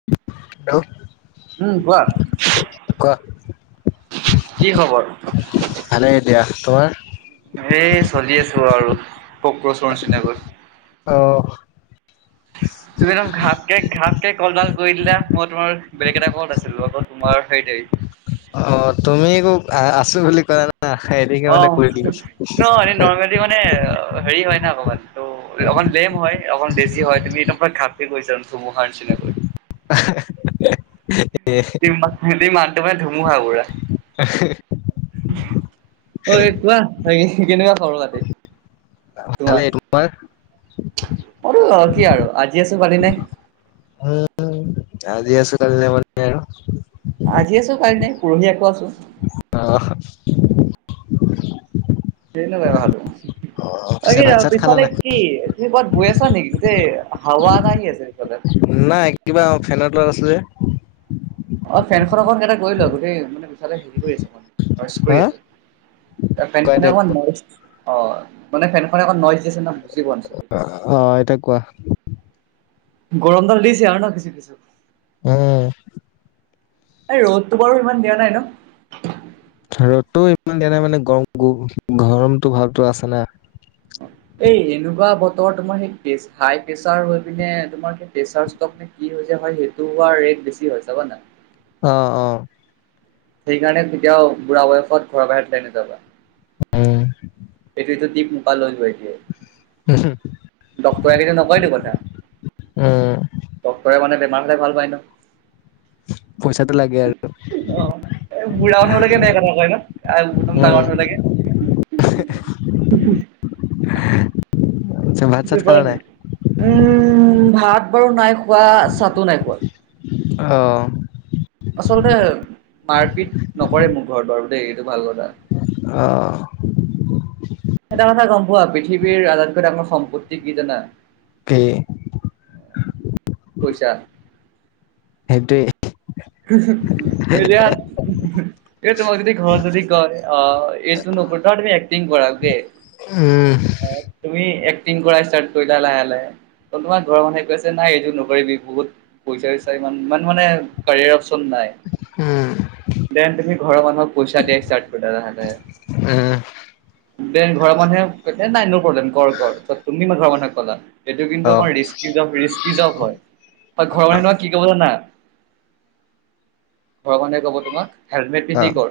Hello উম কোৱা, কি খবৰ? ভালে দিয়া। তোমাৰ? এই চলি আছো আৰু, কক্ৰচৰ চিনাকৈ অ তুমি একদম ঘাপকে ঘাপকে কলডাল কৰি দিলা, মই তোমাৰ বেলেগ এটা কলত আছিলো, লগত তোমাৰ হেৰি অ তুমি আকৌ আছো বুলি ক'লা নহয়, এনেকে মানে অ' কৰি দিলো। ন এনে নৰ্মেলি মানে হেৰি হয় না অকমান ত অকণ লেম হয়, অকন বেজি হয়, তুমি একদম পোৰা ঘাপকে কৰিছা ধুমুহাৰ নিচিনাকৈ, [unintelligible] তুমি মাতটো পৰাও ধুমুহাও হা অই কোৱা, বাকী কেনেকুৱা খবৰ খাতি? ভালে। তোমাৰ? অ কি আৰু আজি আছো কালি নাই। উম, আজি আছো কালি নাই মানে আৰু? আজি আছো কালি নাই, পৰহি আকৌ আছো। অহ তেনে ব্যৱহাৰ তোৰ অ অই পিছে ভাত চাত খালা পিছফালে নাই? কি তুমি ক'ৰাত গৈ আছা নেকি? গোটেই হাৱা এটা আহি আছে পিছফালে। নাই কিবা ফেনৰ তলত আছো যে। অ ফেনখন অক এটা গৈ ল গোটেই মানোলে হ ম কৰি হা আ [unintelligible] কোৱা ফেনখনে এতিয়া অকমান কোৱা। নইচ অ, মানে ফেনখনে অকণ নইজ দিছে ন বুজি পোৱা নাই। অ এতিয়া কোৱা? গৰমডাল দিছে আৰু ন কিছু কিছু? উম এই ৰ'দটো বাৰু ইমান দিয়া নাই ন? ৰ'দটো ইমান দিয়া নাই মানে, গৰম গ গৰমটো ভাভতো আছে না এই এনেকুৱা বতৰত তোমাৰ সেই হাই প্ৰেচাৰ হৈ পিনে তোমাৰ সেই প্ৰেছাৰ ষ্ট্ৰ'ক কি হয় যে, সেইটো আৰু ৰেট বেছি হয় ছাবা না অ অ সেইকাৰণে কেতিয়াও বুঢ়া বয়ত ঘৰৰ বাহিত ওলাই নাযাব। উম এইটোতো দীপ মুপা লৈ গৈ আছে [unintelligible] কথা উম, ডক্টৰে মানে বেমাৰ হোলেই ভাল পায় ন পইচাটো লাগে আৰু অ বুঢ়া মানুহ বিলাকে এনেকা কথা কয় অ ম উম, ডাঙৰ [unintelligible] হু [unintelligible] পিছে ভাত চাত খালা নাই? [unintelligible] উম ভাত বাৰু নাই খোৱা চাতো নাই খোৱা অঁ আচলতে মাৰপিট নকৰে মোক ঘৰত বাৰু দেই এইটো ভাল কথা অহ এটা কথা গম পোৱা পৃথিৱীৰ আটাইতকৈ আপোনাৰ সম্পত্তি কি জানা তে পইছা সেইটোৱে [unintelligible] এৰি দিয়া এই তোমাক যদি ঘৰত যদি কয় অ এই টো নপটা তুমি এক্টিং কৰা [unintelligible] ওম তুমি এক্টিং কৰা ষ্টাৰ্ট কৰি লা লাহে- লাহে। তোমাৰ ঘৰৰ মানুহে কৈছে নাই, এইবোৰ নকৰিবি বহুত, পইচা চইচা ইমান মানে, কাৰিয়াৰ অপশ্যন নাই। উম। দেন তুমি ঘৰ মানুহক পইচা দিয়া ষ্টাৰ্ট কৰিলা লাহে- লাহে। উম। দে ঘৰ মানুহে কৈছে নাই ন প্ৰ্লেম কৰ -কৰ তুমি মই ঘৰ মানুহে কলা। এইটো অ কিন্তু অলপ ৰিস্কী জব, ৰিস্কী জব হয়। ঘৰৰ অ মানুহে কি ক'ব জানা? ঘৰৰ মানুহে কব তোমাক হেলমেট অ পিন্ধি কৰ।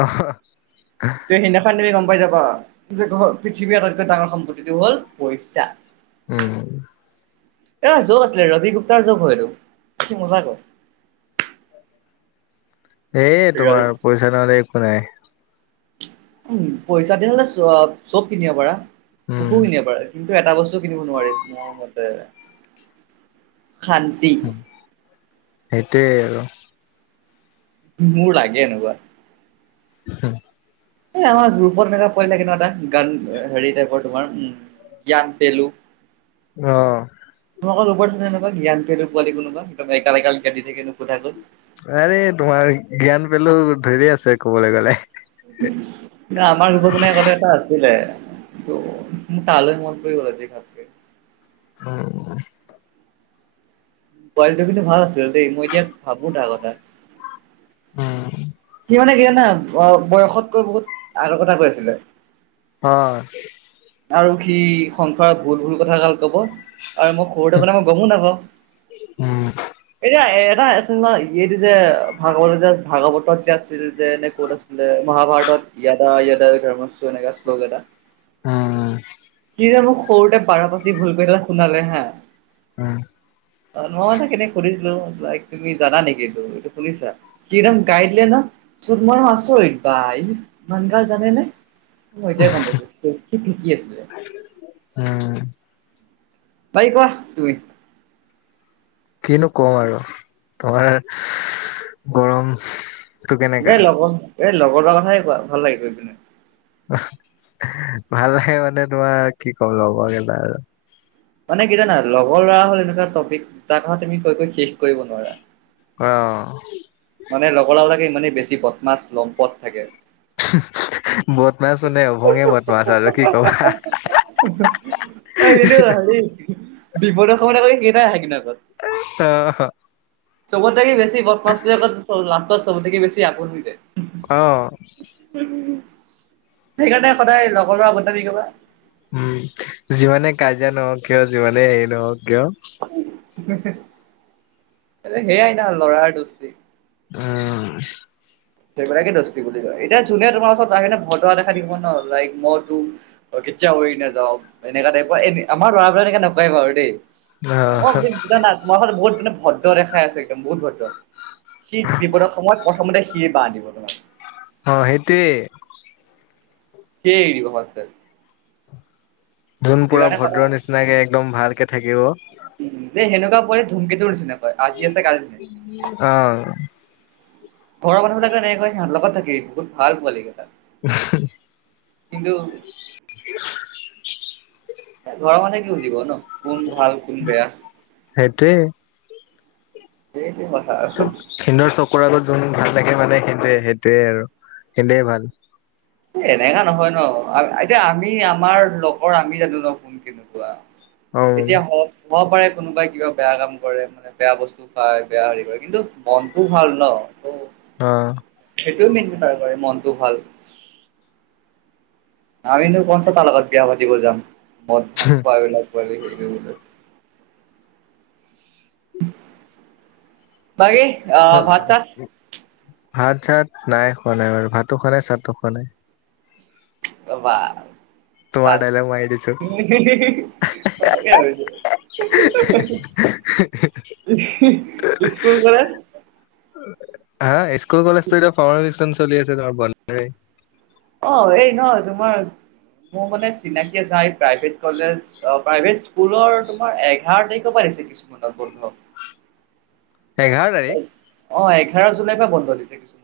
অ সেইদিনাখন গম পাই যাবা পৃথিৱীৰ আটাইতকৈ ডাঙৰ সম্পত্তিটো হল পইচা। উম। এ জ আছিলে, ৰবি গুপ্তাৰ জব হয় এইটো। কি মজা কয়। এ ৰিয়েলি তোমাৰ, পইচা নহলে একো নাই। উম, পইচা দিল হলে চ চব কিনিব পাৰা সুখো উম কিনিব পাৰে। এটা বস্তু কিনিব নোৱাৰি মোৰ মতে, শান্তি। সেইটোৱেই আৰু। মোৰ লাগে এনেকুৱা। হ। এই আমাৰ গ্ৰুপত এনেকুৱা পিলে কেনো এটা গান হেৰি টাইপৰ তোমাৰ উ। জ্ঞান দিলোঁ। অ। [unintelligible] আৰে তোমাৰ জ্ঞান পালেও ধৰি আছে। কবলৈ গলে। আমাৰ বিপত মানে আগতে এটা আছিলে। ম, তালৈ মন কৰিব। [inaudible] অ। পোৱালিটো কিন্তু ভাল আছিল দেই। মই এতিয়া ভাবো। তাৰ কথা। উম। সি মানে কি জানা বয়সতকৈ বহুত আগৰ কথা কৈ আছিলে। হয় আৰু সি সংসাৰত ভুল - ভুল কথা গাল কব। আৰু মই সৰুতে থাকে মই গমো নাপাওঁ। উম এতিয়া এটা নহয় ইটো যে ভাগৱত যে ভাগৱতত যে আছিল যে, ক'ত আছিলে মহাভাৰতত। ইয়াদা -ইয়াদা ধৰ্মচ এনেকোৱা শ্লেক এটা। উম। উম সি যে মোক সৰুতে পাৰা পাচিত ভুল শুনালে হা। উম। অহ অ, তাক এদিন সুধিছিলো, লাইক তুমি জানা নেকি? এইটো শুনিছা? সি কদম গাই দিলে নহয়, চব মই আচৰিত। বা ইমান গাল জানে নে? মই এতিয়াই গম পাইছো। কি কি আছিলে? উম। তাই কোৱা তুমি? কিনো কম আৰু। ভঙা ৰেক্সচ গৰম। এই লগৰ, এই লগৰ লৰাৰ কথাকে কথাইে কোৱা। ভাল লাগে পিনে। ভাল লাগে মানে তোমাৰ, কি কম। লগৰ কেইটা আৰু। মানে কি জানা। লগৰ ল'ৰা হ'ল এনেকুৱা টপিক যাৰ কথা তুমি কৈ -কৈ শেষ কৰিব নোৱাৰা। অহ মানে লগৰ লৰাবোৰ ইমানে বেছি বদমাচ, লম্পট থাকে। বদ মাছ মনে অভঙে বদমাছ। আৰু কি ক'বা। [unintelligible] ঐ ভিনদেউ কি সি বিপদৰ সময়ত আকৌ সেইকেইটাই আহে কিন্তু আগত এইটো হ চনত থাকি বেছি বদমাছটোৱে আকৌ লাষ্টত চবত থাকি বেছি আপোন হৈ যায় অহ হুম সেইকাৰণে সদায় লগৰ লৰা বদনামি গাবা উম যিমানে কাজিয়া নহওঁক কিয় যিমানে হেৰি নহওঁক কিয় হুম হেহু সেয়াই না লৰাৰ দুষ্ট উম সেইবিলাকে দস্টি বুলি কয় এতিয়া যোনে তোমাৰ ওচৰত আহি ন ভদোৱা দেখুৱাই থাকিব ন লাইক মই তোৰ অহ কেতিয়াও ঘূৰি নায়াওঁ এনেকা টাইপৰ এই ল'ৰা নকয় বাৰু দেই অহ তুমি বুজা না তোমাৰ ফালে মানে ভদ্ৰ দেখাই আছে একদম বহুত ভদ্ৰ সি বিপদৰ সময়ত প্ৰথমতে সি বান অহ সেইটোৱে সিয়ে এৰি দিব ফাৰ্ষ্টত টাইম যোন পোৰা সেইকাৰণে কথা ভদ্ৰৰ নিচিনাকে একদম ভালকে থাকিব যে সেনেকুৱা [unintelligible] ধুমকেতুৰ নিচিনা [unintelligible] আজি আছে কালি অহ ঘৰৰ মানুহবিলাকো এনেকে কয় সিহঁতৰ লগত থাকিবি বহুত ভাল পোৱালীকেইটা হুহ কিন্তু ঘৰৰ মানুহে কি বুজিব ন কোন ভাল কোন বেয়া। সেইটোৱেই সেইটোৱে কথা আৰু। সিহঁতৰ চকুৰ আগত যোন ভাল দেখে মানে সেইটোয়ে সেইটোয়ে আৰু সিহঁতে ভাল এনেকা নহয় ন এতিয়া আমি আমাৰ লগৰ আমি জানো ন কোন কেনেকুৱা অ এতিয়া হ হব পাৰে কোনোবাই কিবা বেয়া কাম কৰে মানে বেয়া বস্তু খাই বেয়া হেৰি কৰে কিন্তু মনটো ভাল ন ত অ সেইটো কৰে মনটো ভাল আমিনো কনছা তাৰ লগত বিয়া পাতিব যাম মদ ভাং খোৱা বিলাক। [unintelligible] বাকী আহ ভাত চাত ভাত চাত নাই খোৱা নাই বাৰু ভাতো খোৱা নাই চাতো খোৱা নাই বা তোমাৰ তাত দাইলগ মাৰি দিছো [unintelligible] [unintelligible] স্কুল কলেজ [unintelligible] অ এই নহয় তোমাৰ মোৰ মানে চিনাকি প্ৰাইভেট কলেজ প্ৰাইভেট স্কুলৰ তোমাৰ এঘাৰ তাৰিখৰ পৰা দিছে কিছুমানত বন্ধ এঘাৰ তাৰিখ অ এঘাৰ জুলাই পৰা বন্ধ দিছে কিছু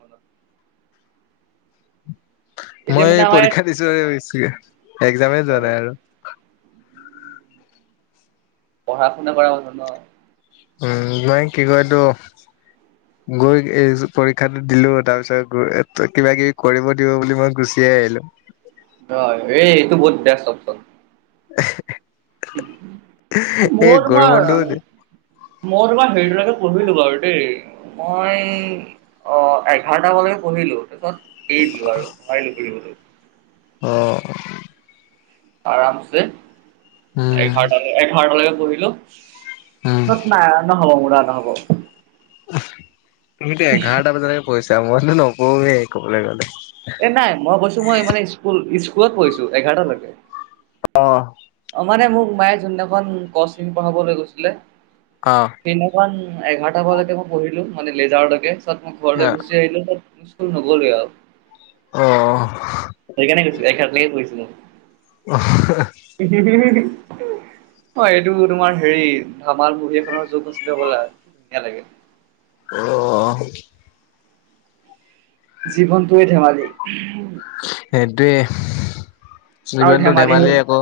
এতিয়া মই মানে আমাৰ ইয়াত পৰীক্ষা দিছো একজামে যোৱা নাই আৰু পঢ়া শুনা কৰা মাজত ন উম কি কয় এইটো গৈ এই পৰীক্ষাটো দিলো তাৰ পিছত গ কিবা কিবি কৰিব দিব বুলি মই গুচিয়ে আহিলো হয় এই এইটো বহুত বেষ্ট অপচন মই এই তোমাৰ গৰমবন্ধও মই তোমাৰ হেৰি টোলৈকে পঢ়িলো বাৰু দেই মই অ এঘাৰটা মানলৈকে পঢ়িলো তাৰ পিছত এৰি দিলো আৰু ভাৰিলো পহিবো অ আৰামছে উম এঘাৰটালে এঘাৰটালৈকে পঢ়িলো উম ন নহ'ব মৰা নহ'ব তুমিতো এঘাৰটা বজালৈকে পঢ়িছা মইতো নপঢ়োৱে কবলৈ গ'লে এ নাই মই কৈছো মই মানে স্কুল স্কুলত পঢ়িছো এঘাৰটালৈকে অ অ মানে মোক মায়ে যোন দিনাখন ক শ্ৰেণীত পঢ়াবলৈ গৈছিলে অ সেইদিনাখন এঘাৰটা বজালৈকে মই পঢ়িলো মানে লেজাৰলৈকে পিছত মই ঘৰলৈ গুচি আহিলো ত শুন নক'লে আৰু অ অ সেইকাৰণে কৈছো একেত লগে গৈছো [unintelligible] [unintelligible] হয় এইটো তোমাৰ হেৰি ধামাল মুভি খনৰ যুগ আছিলে হ'বলা ধুনীয়া লাগে অহ জীৱনটোৱে ধেমালি সেইটোৱে আৰু জীৱনটো হ'ল ধেমালি আক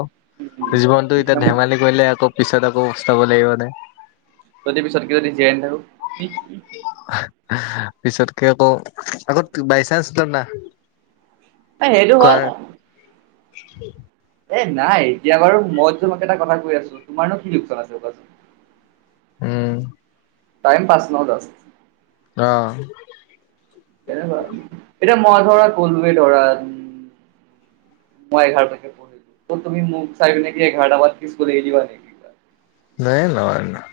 জীৱনটো এতিয়া ধেমালি কৰিলে আকৌ পিছত আকৌ পচতাব লাগিব যে যদি পিছতকে যদি জীয়াই নাথাকো কি পিছতকে আকৌ আকৌ বাইচেন্স ত না অ সেইটো হল কাৰ [unintelligible] এ নাই এতিয়া বাৰু মই তোমাক এটা কথা কৈ আছো তোমাৰনো কি লোকচান আছে কোৱাচোন উম টাইম পাছ নহ দষ্ট অ তেনেকুৱা এতিয়া মই ধৰা কলোৱে ধৰা মই এঘাৰ তাৰিখে পঢ়িম অ তুমি মোক চাই পিনি কি এঘাৰটা পা স্কুল এৰি দিবা নেকি নাই নোৱাৰো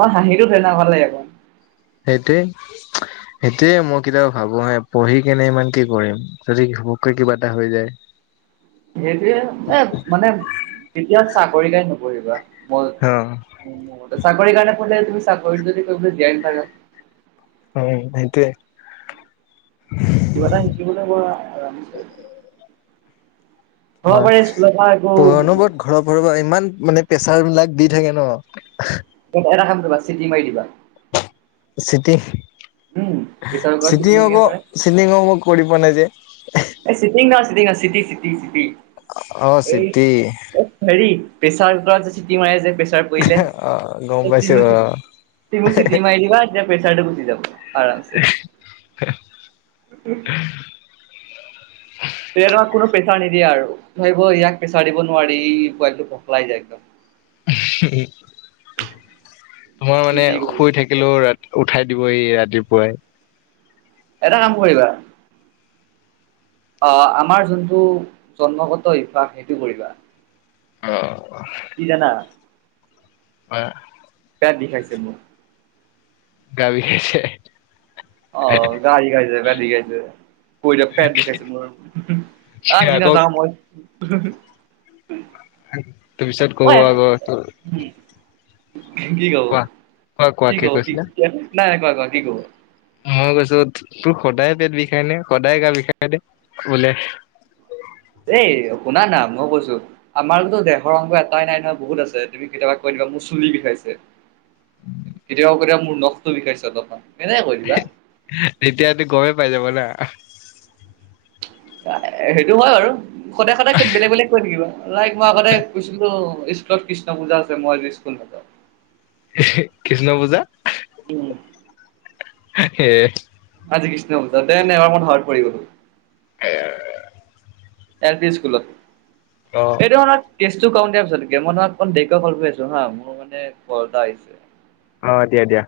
অ হাঁহিটো তেনেকোৱা লাগিব সেইটোৱে সেইটোৱে মই কেতিয়াবা ভাবো হা পঢ়ি কেনে ইমান কি কৰিম যদি ঘপককে কিবা এটা হৈ যায় সেইটোয়ে এ মানে কেতিয়া চাকৰিৰ এটা নকৰিবা অ অ মোৰ মতে চাকৰি কাৰনে পঢ়িলে তুমি চাকৰিত যদি কৰিবলে জীয়াই নাথাকা উম সেইটোয়ে কিবা এটা শিকিবলে মোৰ আৰামছে হব পাৰে স্কুলত মই একো তোমাৰ অনবৰত ঘৰৰ পৰা পঢ়বা ইমান মানে প্ৰেছাৰ বিলাক দি থাকে ন এটা কাম কৰিবা চিটিং মাৰি দিবা চিটিং উম প্ৰেছাৰ কুকাৰৰ চিটি চিটিং যেনেকে অক মাৰে চিটিং কৰিব নাযানিম এই চিটিং নহয় চিটিং চিটি চিটি চিটি অ এই চিটি হেৰি প্ৰেচাৰ কুকাৰত যে চিটি মাৰে যে পৰিলে অ গম [unintelligible] পাইছো অ চিটি মাৰি দিবা তেতিয়া পেছাৰটো গুচি যাব আৰাম চে তেতিয়া তোমাক কোনো প্ৰেছাৰ নিদিয়ে আৰু ভাবিব ইয়াক প্ৰেছাৰ দিব নোৱাৰি ই পোৱালিটো পখলাই যায় উম তোমাৰ মানে শুই থাকে থাকিলো ৰা উঠাই দিবহি ৰাতিপুৱাই এটা কাম কৰিবা অ আমাৰ যোনটো জন্মগত অভ্যাস সেইটো কৰিবা অহ কি জানা হয় পেত বিখাইছে মোৰ গা বিখাইছে অ গা বিখাইছে পেট বিখাইছে পৰিলে পেট বিষাইছে মোৰ আজি না আকৌ যাওঁ মই তোৰ পিছত কব আকৌ তোৰ উম কি কব কোৱা কোৱা কি কব কি কৈছিলা? নাই কোৱা কোৱা কি কব মই কৈছো তোৰ সদায় পেট বিষাই নে সদায় গা বিষাই নে বোলে এই শুনা না মই কৈছো আমাৰতো দেহৰ অংগ এটাই নাই নহয় বহুত আছে তুমি কেতিয়াবা কৈ দিবা মোৰ চুলি বিষাইছে কেতিয়াবা কেতিয়াবা মোৰ নখটো বিষাইছে ৰখা এনেই কৈ দিবা তেতিয়াতো গমেই পাই যাব না সেইটো হয় বাৰু সদায় সদায় বেলেগ বেলেগ কৈ থাকিবা লাইক মই আগতে কৈছিলো স্কুল স্কুলত কৃষ্ণ পূজা আছে মই আজি স্কুল নাযাওঁ এ হে কৃষ্ণ পূজা উম হে আজি কৃষ্ণা পূজা দে ন এবাৰ মই ধৰাত পৰি গোলো সেয়ে এল পি স্কুলত অ সেইটো সনত কেছ টো কম দিয়া পিছতে মই তোমাক অকণ দেৰিকে কৰা কৰি আছো হা মোৰ মানে কল এটা আহিছে অ দিয়া দিয়া